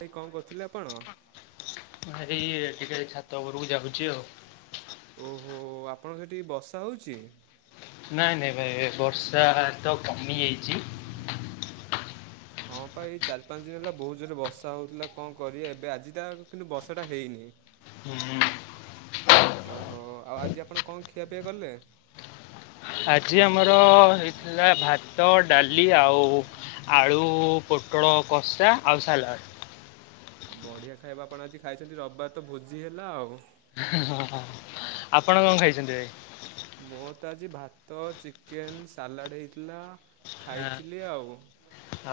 ଭାଇ କଁ କରୁଥୁଲେ ଆପଣ? ଭାଇ ଟିକେ ଛାତ ଓପୋରୋକୁ ଯାଉଚି ଆଉ। ଓହୋ ଆପଣଙ୍କ ସେଠି ବଷା ହୋଉଛି? ନାଇଁ ନାଇଁ ଭାଇ ବର୍ଷା ତ କମି ଯାଇଚି। ହଁ ପା ଏଇ ଚାରି ପାଞ୍ଚ ଦିନ ହେଲା ବୋହୁତ ଜୋରେ ବଷା ହୋଉଥୁଲା କଁ କରିବେ ଏବେ ଆଜିଟା କିନ୍ତୁ ବଷାଟା ହେଇନି। ହୁଁ। ଓହୋ ଆଉ ଆଜି ଆପଣ କଁ ଖିଆ ପିଆ କଲେ? ଆଜି ଆମର ହେଇଥିଲା ଭାତ ଡାଲି ଆଉ ଆଳୁ ପୋଟୋଳୋ କଷା ଆଉ ସାଲାଡ଼। ଆଉ ବଢିଆ ଖାଇବା ଆପଣ ଆଜି ଖାଇଛନ୍ତି ରବିବାର ତ ଭୋଜି ହେଲା ଆଉ। ହଁ ହଁ ଆପଣ କଁ ଖାଇଛନ୍ତି ଭାଇ? ମୋରୋ ତ ଆଜି ଭାତ, ଚିକେନ୍, ସାଲାଡ଼ ହେଇଥିଲା ଖାଇଥିଲି ଆଉ।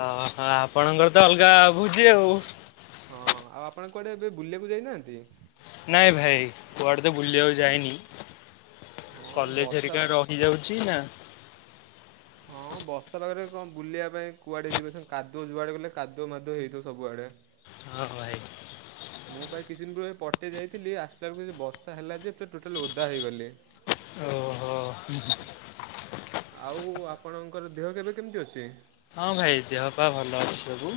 ଅଁହଁ ଆପଣଙ୍କର ତ ଅଲଗା ଭୁଜି ଆଉ। ହଁ ଆଉ ଆପଣ କୁଆଡ଼େ ଏବେ ବୁଲିବାକୁ ଯାଇନାହାନ୍ତି? ନାଇଁ ଭାଇ କୁଆଡ଼େ ତ ବୁଲିବାକୁ ଯାଇନି। ହଁ କଲେଜ୍ ବର୍ଷା ହେରିକା ପା ରହିଯାଉଛି ନା ହଁ ବର୍ଷା ପାଗରେ କଁ ବୁଲିବା ପାଇଁ କୁଆଡ଼େ ଯିବେ ସାଙ୍ଗ କାଦୁଅ ଯୁଆଡ଼େ ଗଲେ କାଦୁଅ ମାଦୁଅ ହେଇଥିବ ସବୁଆଡ଼େ। ହଁ ଭାଇ। ମୁଁ ପା ଏଇ କିଛି ଦିନ ପୂର୍ବେରେ ଏ ପଟେ ଯାଇଥିଲି ଆସିଲା ବେଳକୁ ବଷା ହେଲା ଯେ ପୁରା ଟୋଟାଲ ଓଦା ହେଇଗଲି। ଓହୋ। ଆଉ ଆପଣଙ୍କର ଦେହ କେବେ କେମିତି ଅଛି? ହଁ ଭାଇ ଦେହ ପା ଭଲ ଅଛି ସବୁ।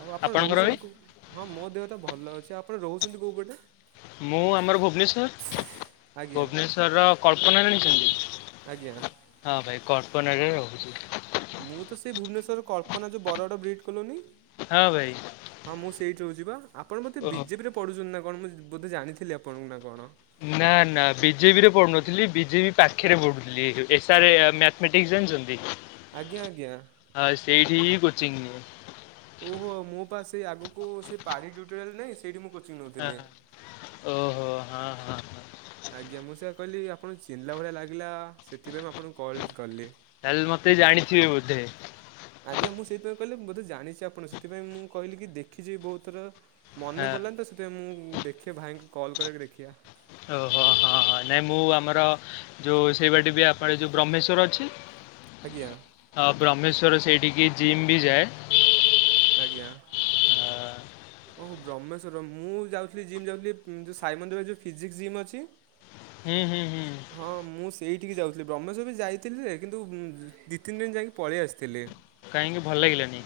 ଆଉ ଆପଣ ଆପଣଙ୍କର ଭାଇ? ରୋହୁଛନ୍ତି କୋଉ ହଁ ମୋ ଦେହତ ଭଲ ଅଛି ଆପଣ ରୋହୁଛନ୍ତି କୋଉ ପଟେ? ମୁଁ ଆମର ଭୁବନେଶ୍ୱର। ଆଜ୍ଞା ଭୁବନେଶ୍ଵରର କଳ୍ପନା ଆଜ୍ଞା ଜାଣିଚନ୍ତି? ହଁ ଭାଇ କଳ୍ପନାରେ ରହୁଛି। ମୁଁ ତ ସେଇ ଭୁବନେଶ୍ୱରର କଳ୍ପନା ଯେଉଁ ବର ଗଡ ବ୍ରିଟ କଲୋନି। ହଁ ଭାଇ। ହଁ ମୁଁ ସେଇଠି ରହୁଛି ବା ଆପଣ ବୋଧେ ଓହୋ। ବିଜେପି ରେ ପଢୁଛନ୍ତି ନା କଣ ମୁଁ ବୋଧେ ଜାଣିଥିଲି ଆପଣଙ୍କୁ ନା କଣ। ନା ନା ବିଜେପିରେ ପଢଡୁନଥିଲି ବିଜେପି ପାଖରେ ପଢୁଥିଲି ଏ ଯୋଉ। ଏସ୍ ଆର୍ ଏ ମ୍ୟାଥମେଟିକ୍ସ ଜାଣିଛନ୍ତି ଆଜ୍ଞା ଆଜ୍ଞା। ହଁ ସେଇଠି କୋଚିଂ ନିଏ। ଓହୋ ମୁଁ ବା ସେଇ ଆଗକୁ ସେ ପାଢ଼ୀ ଟ୍ୟୁଟୋରିଆଲ ନାଇଁ ସେଇଠି ମୁଁ କୋ ହଁ ଓ ହୋ ହଁ ହଁ। ହଁ ଆଜ୍ଞା ମୁଁ ସେୟଆ କହିଲି ଆପଣଙ୍କୁ ଚିହ୍ନିଲା ଭଳିଆ ଲାଗିଲା ସେଥିପାଇଁ ମୁଁ ଆପଣଙ୍କୁ କଲ୍ କଲି। ତାହେଲେ ମତେ ଜାଣିଥିବେ ବୋଧେ‌। ଆଜ୍ଞା ମୁଁ ସେଇଥିପାଇଁ କହିଲି ବୋଧେ ଜାଣିଛି ଆପଣକୁ ସେଥିପାଇଁ ମୁଁ କହିଲି କି ଦେଖିଛିି ବି ବହୁତ ଥର। ହଁ ମନେପଡ଼ିଲାନି ତ ସେଥିପାଇ ମୁଁ ଦେଖେ ଭାଇଙ୍କୁ କଲ୍ କରିକି ଦେଖିଆ। ଓହୋ ହଁ ନାଇଁ ମୁଁ ଆମର। ଯୋଉ ସେଇ ବାଟେ ବି ଆପଣ ଯୋଉ ବ୍ରହ୍ମେଶ୍ଵର ଅଛି। ଆଜ୍ଞା। ହଁ ବ୍ରହ୍ମେଶ୍ଵର ସେଇଠି କି ଜିମ ବି ଯଏ। ଆଜ୍ଞା। ଅ, ଓ ହୋ ବ୍ରହ୍ମେଶ୍ୱର ମୁଁ ଯାଉଥିଲି ଜିମ୍ ଯାଉଥିଲି ଉଁ ସାଇ ମନ୍ଦିର ଯୋଉ ଫିଜିକ୍ସ ଜିମ୍ ଅଛି। ହୁଁ ହୁଁ ହୁଁ। ହଁ ମୁଁ ସେଇଠିକି ଯାଉଥିଲି ବ୍ରହ୍ମେଶ୍ୱର ବି ଯାଇଥିଲି କିନ୍ତୁ ଦିଇ ତିନି ଦିନ ଯାଇକି ପଳେଇ ଆସିଥିଲି। କାହିଁକି ଭଲ ଲାଗିଲାନି।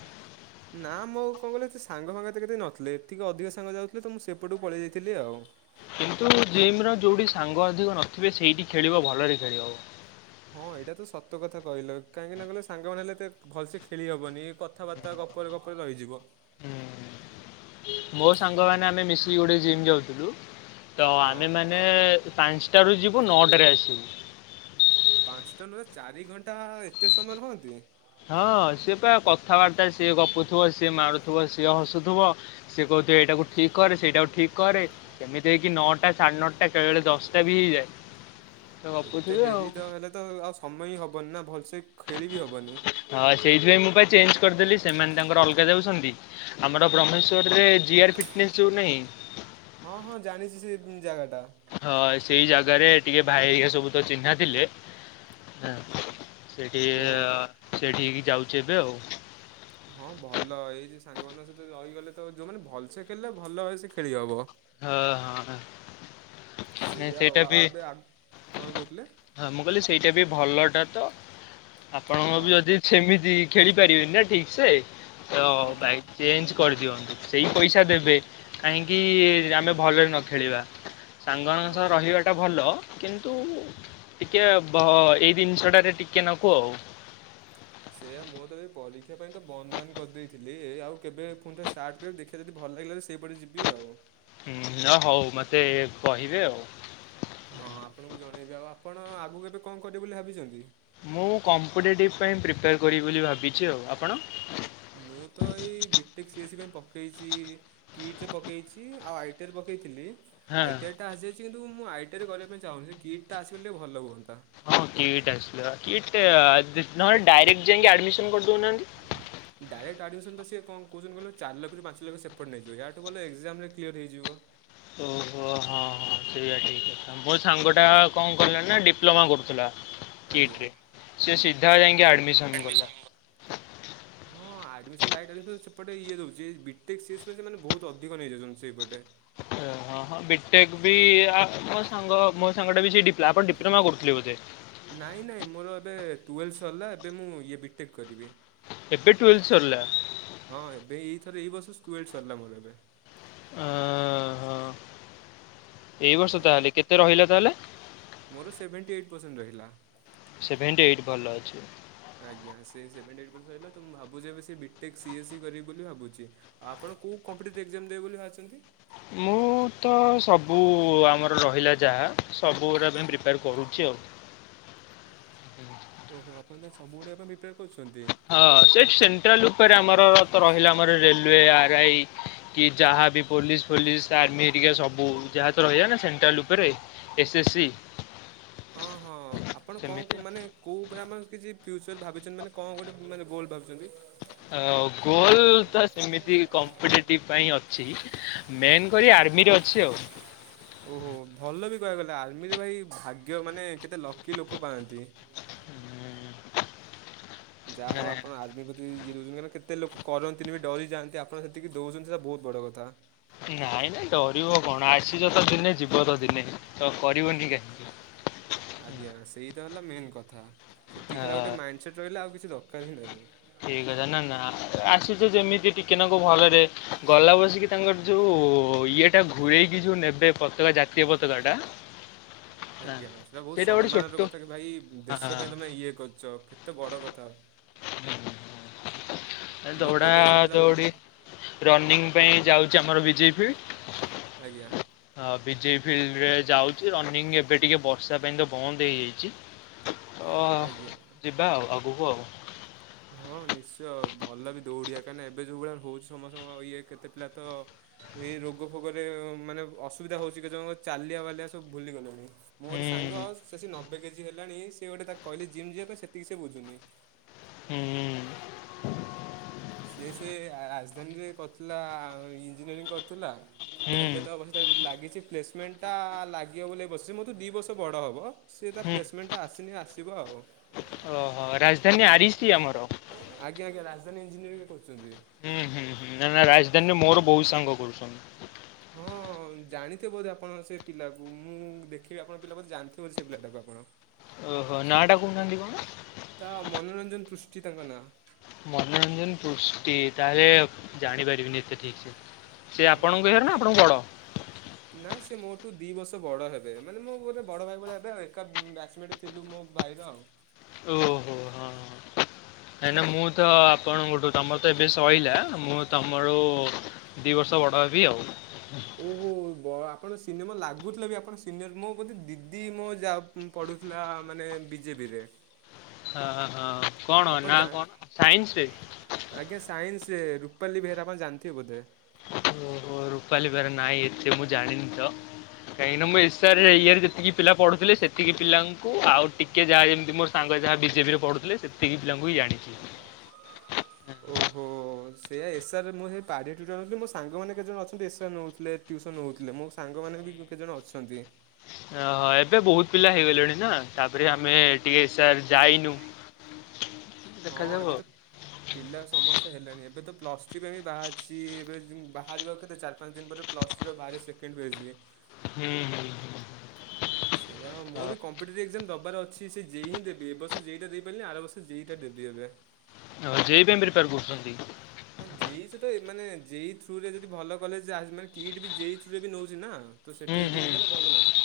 ନା ମୋ କଣ କଇଲ ଏତେ ସାଙ୍ଗ ଫାଙ୍ଗ ଏତେ କେଇ ନଥିଲେ ଏତିକି ଅଧିକ ସାଙ୍ଗ ଯାଉଥିଲେ ତ ମୁଁ ସେପଟକୁ ପଳେଇ ଯାଇଥିଲି ଆଉ। କିନ୍ତୁ ଜିମ ର ଯୋଉଠି ସାଙ୍ଗ ଅଧିକ ନଥିବେ ସେଇଠି ଖେଳିବ ଭଲରେ ଖେଳିହବ। ହଁ ଏଇଟା ତ ସତ କଥା କହିଲ କାହିଁକି ନା କହିଲ ସାଙ୍ଗମାନେ ହେଲେ ଏତେ ଭଲସେ ଖେଳି ହବନି। କଥାବାର୍ତ୍ତା ଗପରେ ଗପରେ ରହିଯିବ। ମୋର ସାଙ୍ଗ ମାନ ଆମେ ମିଶିକି ଗୋଟେ ଜିମ୍ ଯାଉଥିଲୁ ତ ହଁ ଆମେ ମାନେ। ମାନେ ପାଞ୍ଚଟାରୁ ଯିବୁ ନଅଟାରେ ଆସିବୁ। ପାଞ୍ଚଟା ନୁହେଁ ଚାରି ଘଣ୍ଟା ଏତେ ସମୟ ରହନ୍ତିି। ହଁ ସିଏ ପା କଥାବାର୍ତ୍ତା ସିଏ ଗପୁଥିବ ସିଏ ମାରୁୁଥିବ ସିଏ ହସୁଥିବ। ସିଏ କହୁଥିବ ଏଇାକୁ ଠିକ କରେ ସେଇଟାକୁ ଠିକ। କରେ କେମିତି ହେଇକି ନଅଟା ସାଢେ ନଅଟା ବେଳେ ବେଳେ ଦଶଟା ବି ହେଇଯାଏ। ତ ଏତେ ଗପୁଥିବେ ଆଉ। ଡେରି ତ ହେଲେ ତ ଆଉ ସମୟ ହିଁ ହବନି ନା ଭଲସେ ଖେଳି ବି ହବନି। ହଁ ସେଇଥି ପାଇଁ ମୁଁ ବା ଚେଞ୍ଜ କରିଦେଲି ସେମାନେ ତାଙ୍କର ଅଲଗା ଯାଉଛନ୍ତି। ଆମର ବ୍ରହ୍ମେଶ୍ଵରେ ଜିଆର୍ ଫିଟନେସ୍ ଯୋଉ ନାହିଁ। ହଁ ହଁ ଜାଣିଛି ସେ ଜାଗା ଟା। ହଁ ସେଇ ଜାଗାରେ ଟିକେ ଭାଇା ଘରିକା ସବୁ ତ ଚିହ୍ନା ଥିଲେ ଏଁ। ସେଇଠି ଓହୋ ସେଇଠିକି ଯାଉଛି ଏବେ ଆଉ। ହଁ ଭଲ ଏଇ ଯେ ସାଙ୍ଗମାନଙ୍କ ସହିତ ରହିଗଲେ ତ ଯୋଉମାନେ ଭଲସେ ଖେଳିଲେ ଭଲ ଭାବ ସେ ଖେଳି ହବ। ହେ ହଁ। ନାଇଁ ସେୟାଆଉ ସେଇଟା ବି ଏବେ ଆ କଣ କହୁଥିଲେ। ହଁ ମୁଁ କହିଲି ସେଇଟା ବି ଭଲଟା ତ ଆପଣଙ୍କୁ ହଁ ବି ଯଦି। ସେମିତି ଖେଳି ପାରିବେନି ନା ଠିକ ତ ହଁ ପା ଭାଇ। ଚେଞ୍ଜ କରିଦିଅନ୍ତୁ ସେଇ ପଇସା ଦେବେ କାହିଁକି। ଯଦି ଆମେ ଭଲରେ ନ ଖେଳିବା ସାଙ୍ଗ ମାନଙ୍କ ସହ ହଁ ରହିବା। ଟା ଭଲ କିନ୍ତୁ ଟିକେ ଭ ଏଇ ଜିନିଷଟାରେ ଟିକେ ନାକୁ ଆଉ। ସେଇୟା ମୁଁ ତ ଏ ପରୀକ୍ଷା ପାଇଁ ତ ବନ୍ଦ ବାନ୍ଦ କରିଦେଇଥିଲି ଏ ଆଉ କେବେ ଫୁଣି ଥରେ ଷ୍ଟାର୍ଟ କରିବି ଦେ କିବା ଯଦି ଭଲ ଲାଗିଲା ସେ ପଟେ ଯିବି ଆଉ। ହୁଁ ହ ହଉ ମତେ କହିବେ ଆଉ। ହଁ ଆପଣଙ୍କୁ ଜଣେଇବି ଆଉ ଆପଣ ଆଗକୁ କେବେ କଣ କରିବେ ବୋଲି ଭାବିଛନ୍ତି। ମୁଁ କମ୍ପିଟେଟିଭ ପାଇଁ ପ୍ରିପେୟାର କରିବି ବୋଲି ଭାବିଛି ଆଉ ଆପଣ। ମୁଁ ତ ଏଇ ବିଟେକ୍ ସିଏ ସି ପାଇଁ ପକେଇଚି। କିଟ୍ ରେ ପକେଇଚି ଆଉ ଆଇଟରେ ପକେଇଥିଲି। ହଁ। ଆଇ ଟି ଆର ଟା ଆସିଯାଇଛି କିନ୍ତୁ ମୁଁ ଆଇ ଟିଆରରେ କରିବା ପାଇଁ ଚାହୁଁନି କିଟ୍ ଟା ଆସିଗଲେ ଭଲ ହୁଅନ୍ତା। ହଁ କିଟ୍ ଆସିଲ କିଟ୍ ନହଲେ ଡାଇରେକ୍ଟ ଯାଇକି ଆଡମିସନ କରିଦଉନାହାନ୍ତି। ଡାଇରେକ୍ଟ ଆଡ଼ମିସନ୍ ପା ସିଏ କଣ କହୁଛନ୍ତି କହିଲ ଚାରିଲକ୍ଷରୁ ପାଞ୍ଚ ଲକ୍ଷ ସେପଟେ ନେଇଯିବେ ୟାଠୁ ଭଲ ଏକ୍ଜାମରେ କ୍ଲିୟର ହେଇଯିବ। ଓହୋ ହଁ ହଁ ସେଇଆ ଠିକ୍। ମୋ ସାଙ୍ଗ ଟା କଣ କଲା ନା ଡିପ୍ଲୋମା କରୁଥିଲା। କିଟ୍ ଆଜ୍ଞା। ରେ ସେ ସିଧା ଯାଇକି ଆଡମିସନ କଲା। ହଁ ଆ ଆଡମିସନ୍ ଡାଇରେକ୍ଟ ହେଇନଥିବ ସେପଟେ ଇଏ ଦଉଛି ବିଟେକ୍ ସିଟ୍ ପାଇଁ ସେମାନେ ବୋହୁତ ଅଧିକ ନେଇଯାଉଛନ୍ତି ସେଇ ପଟେ। ଓ ହଁ ହଁ ବିଟେକ୍ ବି ଆ ମୋ ସାଙ୍ଗ ମୋ ସାଙ୍ଗଟା ବି ସେ ଡିପ୍ ଆପଣ ଡିପ୍ଲୋମା କରୁଥିଲେ ବୋଧେ। ନାାଇଁ ନାଇଁ ମୋର ଏବେ ଟୁଏଲ୍ଭ ସିରିଲା ଏବେ ମୁଁ ଇଏ ବିଟେକ୍ କରିବି। ଏବେ ଟୁୱେଲ୍ଭ ସରିଲା। ହଁ ଏବେ ଏଇଥରେ ଏଇ ବର୍ଷ ଟୁଏଲ୍ଭ ସରିଲା ମୋର ଏବେ। ଅ ହଁ ଏଇ ତ ବର୍ଷ ତାହେଲେ କେତେ ରହିଲା ତାହେଲେ। ମୋର ସେଭେଣ୍ଟି ଏଇଟ୍ ପରସେଣ୍ଟ ରହିଲା। ସେଭେଣ୍ଟି ଏଇଟ୍ ଭଲ ଅଛି। ଆଜ୍ଞା ସେ ସେଭେଣ୍ଟି ଏଇଟ୍ ପର୍ସେଣ୍ଟ ରହିଲା ତ ମୁଁ ଭାବୁଛି ଏବେ ସେ ବିଟେକ୍ ସିଏସ୍ ସି କରିବି ବୋଲି ଭାବୁଚି। ଆପଣ କୋଉ କମ୍ପିଟେଟିଭ୍ ଏକ୍ଜାମ ଦେବେ ବୋଲି ଭାବିଛନ୍ତି। ମୁଁ ତ ସବୁ ଆମର ରହିଲା ଯାହା ସବୁଗୁଡ଼ା ପାଇଁ ପ୍ରିପେୟାର କରୁଚି ଆଉ। ଓହୋ ଆପଣ ତାହେଲ୍ ସବୁଉଡା ପାଇଁ ପ୍ରିପ୍ୟାର ହଁ ସେ ସେଣ୍ଟ୍ରାଲ ଉପରେ ଆମର ତ ରହିଲା ଆମର ରେଲୱେ ଆରଆଇ। କି ଯାହାବି ପୋଲିସ ଫୋଲିସ ଆର୍ମି ହେରିକ ସବୁ ଯାହା ତ ରହିବ ନା ସେଣ୍ଟ୍ରାଲ ଉପରେ। S C. ହଁ ହଁ ଆପଣ ସେମିତି କଣ ମାନେ କୋଉ ଉପରେ ଆମର କିଛି ଫ୍ୟୁଚର ଭାବିଛନ୍ତି ମାନେ କଣ ଗୋଟେ ମାନେ ଗୋଲ ଭାବୁଛନ୍ତି। ଗୋଲ ତ ସେମିତି କମ୍ପିଟେଟିଭ ପାଇଁ ଅଛି। ମେନ୍ କରି ଆର୍ମି ରେ ଅଛି ଆଉ। ଓହୋ ଭଲ ବି କହିବାକୁ ଗଲେ ଆର୍ମିରେ ଭାଇ ଭାଗ୍ୟ ମାନେ କେତେ ଲକି ଲୋକ ପାଆନ୍ତି। ହୁଁ। ଯାହା ହଉ ଆପଣ ଆର୍ମି କୁ ଇଏ ଦେଉଛନ୍ତି କେଟେ ଲୋକ କରନ୍ତିନି ବି ଡରିଯାଆନ୍ତି ଆପଣ ସେତିକି ଦେଉଛନ୍ତି ସେଇଟା ବହୁତ ବଡ଼ କଥା। ନାଇଁ ନାଇଁ ଡରିବ କଣ ଆସିଛ ତ ଦିନେ ଯିବ ତ ଦିନେ ତ କରିବନି କାହିଁ। ଆଜ୍ଞା ସେଇ ତ ହେଲା ମେନ୍ କଥା ସେତିକି ଖାଲି ଗୋଟେ ଆ ମାଇଣ୍ଡ ସେଟ୍ ରହିଲେ ଆଉ କିଛି ଦରକାର ହିଁ ନାହିଁ। ଠିକ ଅଛି ନା ନା ଆସୁଛ ଯେମିତି ଟିକେ ନାକୁ ଭଲରେ ଗଲା ବସିକି ତାଙ୍କର ଯୋଉ ଓ ଇଏ ଟା ଘୁରରେଇକି ଯୋଉ ନେବେ ପତାକା ଜାତୀୟ ପତାକା ଟା। ଆଜ୍ଞା ସେଇଟା ବୋହୁତ ଗୋଟେ ଛୋଟ ସମ୍ମାନର କଥା କି ଭାଇ ଦେଶ ପାଇଁ ତମେ ଇଏ କରୁଚ। ଏତ ବଡ଼ କଥା। ଲୋକ ଦୌଉଡ଼ା ତ ଏ ଖାଲି ବୁ ଦଉଡ଼ି। ରନିଂ ପାଇଁ ଯାଉଛି ଆମର ବିଜେପି। ଆଜ୍ଞା ହଁ ବିଜେ ଫିଲ୍ଡ ରେ ଯାଉଛି ରନିଂ ଏବେ ଟିକେ ବର୍ଷା ପାଇଁ ତ ବନ୍ଦ ହେଇଯାଇଛି। ଆଜ୍ଞା। ଆ ଆଗକୁ ଆଉ। ହଁ ନିଶ୍ଚୟ ଭଲ ବି ଦୌଡ଼ିଆ କାହିଁକିନା ଏବେ ଯୋଉ ଭଳିଆ ହଉଛି ସମସ୍ତଙ୍କ ଇଏ କେତେ ପିଲା ତ ଏଇ ରୋଗ ଫୋଗରେ ମାନେ ଅସୁବିଧା ହଉଚି କେତେ ଜଣଙ୍କ ଚାଲିଆ ବାଲିଆ ସବୁ ଭୁଲି ଗଲେଣି। ମୁଁ ଗୋଟେ ସାଙ୍ଗ ସେ ହୁଁ ଆସିକି ନବେ କେଜି ହେଲାଣି ସିଏ ଗୋଟେ ତାକୁ କହିଲି ଜିମ୍ ଯିବା ପାଇଁ ସେତିକି ସେ ବୁଝୁନି। ହୁଁ। ସିଏ ସେ ରାଜଧାନୀରେ କରିଥିଲା ଇଞ୍ଜିନିୟରିଂ କରିଥିଲା ହୁଁ ଏବେ ତ ଲାଗିଛି ପ୍ଲେସମେଣ୍ଟା ଲାଗିବ ବୋଲି ବସିଛି ମୋ ଠୁ ଦିଇ ବର୍ଷ ବଡ଼ ହେବ। ସିଏ ତା ହୁଁ ପ୍ଲେସମେଣ୍ଟଟା ଆସିନି ଆସିବ ଆଉ। ଓହୋ ରାଜଧାନୀ ଆରିସି ଆମର। ଆଜ୍ଞା ଆଜ୍ଞା ରାଜଧାନୀ ଇଞ୍ଜିନିୟରିଂ ଏବେ କରୁଛନ୍ତି। ହୁଁ ହୁଁ ହୁଁ ନା ନା ରାଜଧାନୀରେ ମୋର ବହୁତ ସାଙ୍ଗ କରୁଛନ୍ତି। ହଁ। ଜାଣିଥିବ ଯଦି ଆପଣ ସେ ପିଲାକୁ ମୁଁ ଦେଖିବି ଆପଣ ପିଲା ବୋଧେ ଜାଣିଥିବେ ସେ ପିଲାଟାକୁ ଆପଣ। ଓହୋ ନା ଟା କହୁନାହାନ୍ତି କଣ? ତା ମନୋରଞ୍ଜନ ପୃଷ୍ଟି ତାଙ୍କ ନାଁ। ମନୋରଞ୍ଜନ ପୃଷ୍ଟି ତାହେଲେ ଜାଣିପାରିବିନି ଏତେ ଠିକ୍ ସେ। ସିଏ ହଁ। ଆପଣଙ୍କ ଇଏରେ ନା ଆପଣଙ୍କଠୁ ବଡ଼? ନା ସେ ମୋ ଠୁ ଦି ବର୍ଷ ବଡ଼ ହେବେ ମାନେ ମୋର ବଡ଼ ଭାଇ ଭଳିଆ ହେବେ ଆଉ ଏକ ବ୍ୟାଚ [unintelligible] ଥିଲୁ ମୋ ବାଇର ଆଉ। ଓହୋ ହଁ ହଁ। କାହିଁକି ନା ମୁଁ ତ ଆପଣଙ୍କ ଠୁ ତମର ତ ଏବେ ସଇଲା ମୁଁ ତ ମୋର ଦି ବର୍ଷ ବଡ଼ ହେବି ଆଉ। ଓହୋ ବ ଆପଣ ସିନେମା ଲାଗୁଥିଲା ବି ଆପଣ ସିନର ମୋ ବୋଧେ ଦିଦି ମୋ ଯା ଦି ପଢ଼ୁଥିଲା ମାନେ ବିଜେପିରେ। ଆ ହା କଣ ଆପଣ ନା ଜା କଣ ସାଇନ୍ସ ରେ? ଆଜ୍ଞା ସାଇନ୍ସ ରେ ରୂପାଲି ବେହେରା ଆପଣ ଜାଣିଥିବେ ବୋଧେ। ଓ ହୋ ରୂପାଲି ବେହେରା ନାଁଇ ଏତେ ମୁଁ ଜାଣିନି ତ। କାହିଁକି ନା ମୁଁ ଇର୍ଷାରେ ଇଏରେ ଯେତିକି ପିଲା ପଢୁଥିଲେ ସେତିକି ପିଲାଙ୍କୁ ଆଉ ଟି କିଏ ଯାହା ଯେମିତି ମୋର ସାଙ୍ଗ ଯାହା ବିଜେପି ରେ ପଢୁଥିଲେ ସେତିକି ପିଲଙ୍କୁ ହିଁ ଜାଣିଛି। ଓହୋ ସେୟା ଏ ସାର୍ ମୁଁ ସେଇ ପାରି ଟୁଟି ନେଉଥିଲି ମୋ ସାଙ୍ଗମାନେ କେତେ ଜଣ ଅଛନ୍ତି ଏ ସାର୍ ନେଉଥିଲେ। ଟ୍ୟୁସନ୍ ହେଉଥିଲେ ମୋ ସାଙ୍ଗମାନେ ବି କେତେ ଜଣ ଅଛନ୍ତି। ଓହୋ ଏବେ ବହୁତ ପିଲା ହେଇଗଲେଣି ନା ତାପରେ ଆମେ ଟିକେ ଏସାର୍ ଯାଇନୁ। ହଁ ଦେଖାଯାଉ ଏବେ ଆଉ। ତ ପିଲା ସମସ୍ତେ ହେଲେଣି ଏବେ ତ ପ୍ଲସ୍ ଥ୍ରି ପାଇଁ ବି ବାହାରିଛି ଏବେ ବାହାରିବ କେତେ ଚାରି ପାଞ୍ଚ ଦିନ ପରେ। ପ୍ଲସ ଥ୍ରି ପା ବାହାରିବ ସେକେଣ୍ଡ ପେଜ୍ ବିଏ। ହୁଁ ହୁଁ ହୁଁ। ସେଇଆ ପା ମୋର ବି କମ୍ପିଟଟିଭ ଏକ୍ଜାମ ଦେବାର ଅଛି ସେ ଜେଇ ଦେବି ଏର୍ଷ ଯେଇଟା ଦେଇପାରିଲିନି ଆର ବର୍ଷ ଯେଇଟା ଦେବି ଏବେ। ଓ ଜେଇଇ ପାଇଁ ପ୍ରୀପାର କରୁଛନ୍ତି? ହଁ ଜେଇଇ ସତ ଏମାନେ ଜେଇଇ ଥ୍ରୁରେ ଯଦି ଭଲ କଲେଜ ମାନେ କିଟ୍ ବି ଜେଇଇ ଥ୍ରୁ ରେ ବି ନଉଛି ନା। ତ ହୁଁ ସେଇଠୁ ଯଦି ହୁଁ ହେଇଗଲେ ଭଲ ହୁଅନ୍ତା।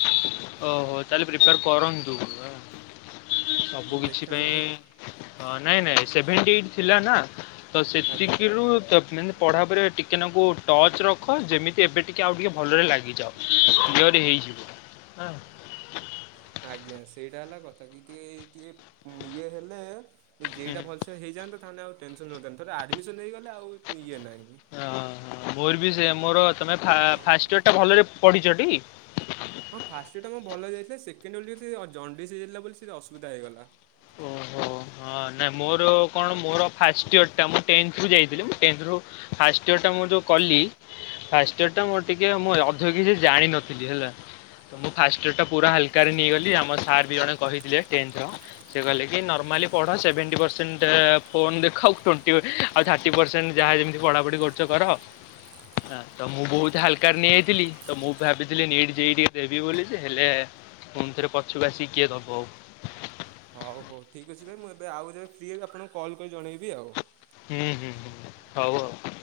ଓହୋ ତାହେଲେ ପ୍ରିପେୟାର କରନ୍ତୁ ହଁ ସବୁକିଛି ପାଇଁ ଦେଖାଯାଉ ହଁ ନାଇଁ ନାଇଁ ସେଭେଣ୍ଟି ଏଇଟ ଥିଲା ନା ତ ଆଜ୍ଞା। ସେତିକିରୁ ତ ମାନେ ପଢ଼ାଉପରେ ଟିକେ ନାଗୁ ଟଚ୍ ରଖ ଯେମିତି ଏବେ ଟିକେ ଆଉ ଟିକେ ଭଲରେ ଲାଗିଯାଅ। କ୍ଲିଅର ହେଇଯିବ। ଆଜ୍ଞା ସେଇଟା ହେଲା କଥା କି ଟିକେ ଇଏ ଟିକେ ଇଏ ହେଲେ ହୁଁ ଯେଇଟା ଭଲ ସେ ହୋଇଯାଆନ୍ତା ତାହେଲେ ଆଉ ଟେନସନ୍ ହୁଅଥାନ୍ତି ଥରେ ଆଡ଼ମିସନ୍ ହେଇଗଲେ ଆଉ ଇଏ ନାଇଁ ଓ ହ ମୋର ବି ସେଆ ମୋର ତମେ ଫା ଫାଷ୍ଟ ଇୟର ଟା ଭଲରେ ପଢିଛ ଟି? ହଁ ଫାଷ୍ଟ ଇୟର ଟା ମୋ ଭଲରେ ଯାଇଥିଲା ସେକେଣ୍ଡ ଏଳକୁ ଜଣ୍ଡିସ୍ ହେଇଯାଇଥିଲା ବୋଲି ସେ ଅସୁବିଧା ହେଇଗଲା। ଓହୋ। ହଁ ନାଇଁ ମୋର କଣ ମୋର ଫାଷ୍ଟ ଇୟର ଟା ମୁଁ ଟେନ୍ଥ ରୁ ଯାଇଥିଲି ଟେନ୍ଥ ରୁ ଫାଷ୍ଟ ଇଅର୍ ଟା ମୁଁ ଯୋଉ କଲି ଫାଷ୍ଟ ଇଅର୍ ଟା ମୋର ଟିକେ ମୁଁ ଅଧିକ କିଛି ଜାଣିିନଥିଲି ହେଲା। ତ ମୁଁ ଫାଷ୍ଟ ଇଅର ଟା ପୁରା ହାଲକାରେ ନେଇଗଲି ଆମ ସାର୍ ବି ଜଣେ କହିଥିଲେ ଟେନଥ ର। ସେ କହିଁଲେ କି ନର୍ମାଲି ପଢ଼ ସେଭେନଣ୍ଟୀ ପରସେଣ୍ଟ ଫୋନ୍ ଦେଖ ଟ୍ବେଣ୍ଟି ଆଉ ଥାର୍ଟି ପରସେଣ୍ଟ ଯାହା ଯେମିତି ପଢ଼ାପଢ଼ି କରୁଛ କର। [inaudible] ହଁ ତ ମୁଁ ବହୁତ ହାଲକା ରେ ନେଇଯାଇଥିଲି ତ ମୁଁ ଭାବିଥିଲି ନୀଟ ଜେଇଇ ଟିକେ ଦେବି ବୋଲି ଯେ ହେଲେ ପୁଣି ଥରେ ପଛକୁ ଆସି କିଏ ଦବ ଆଉ। ହଉ ହଉ ଠିକ୍ ଅଛି ଭାଇ ମୁଁ ଏବେ ଆଉ ଯେବେ ଫ୍ରି ହେଲେ ଆପଣଙ୍କୁ କଲ୍ କରି ଜଣେଇବି ଆଉ। ହୁଁ ହୁଁ ହୁଁ ହଉ ଆଉ।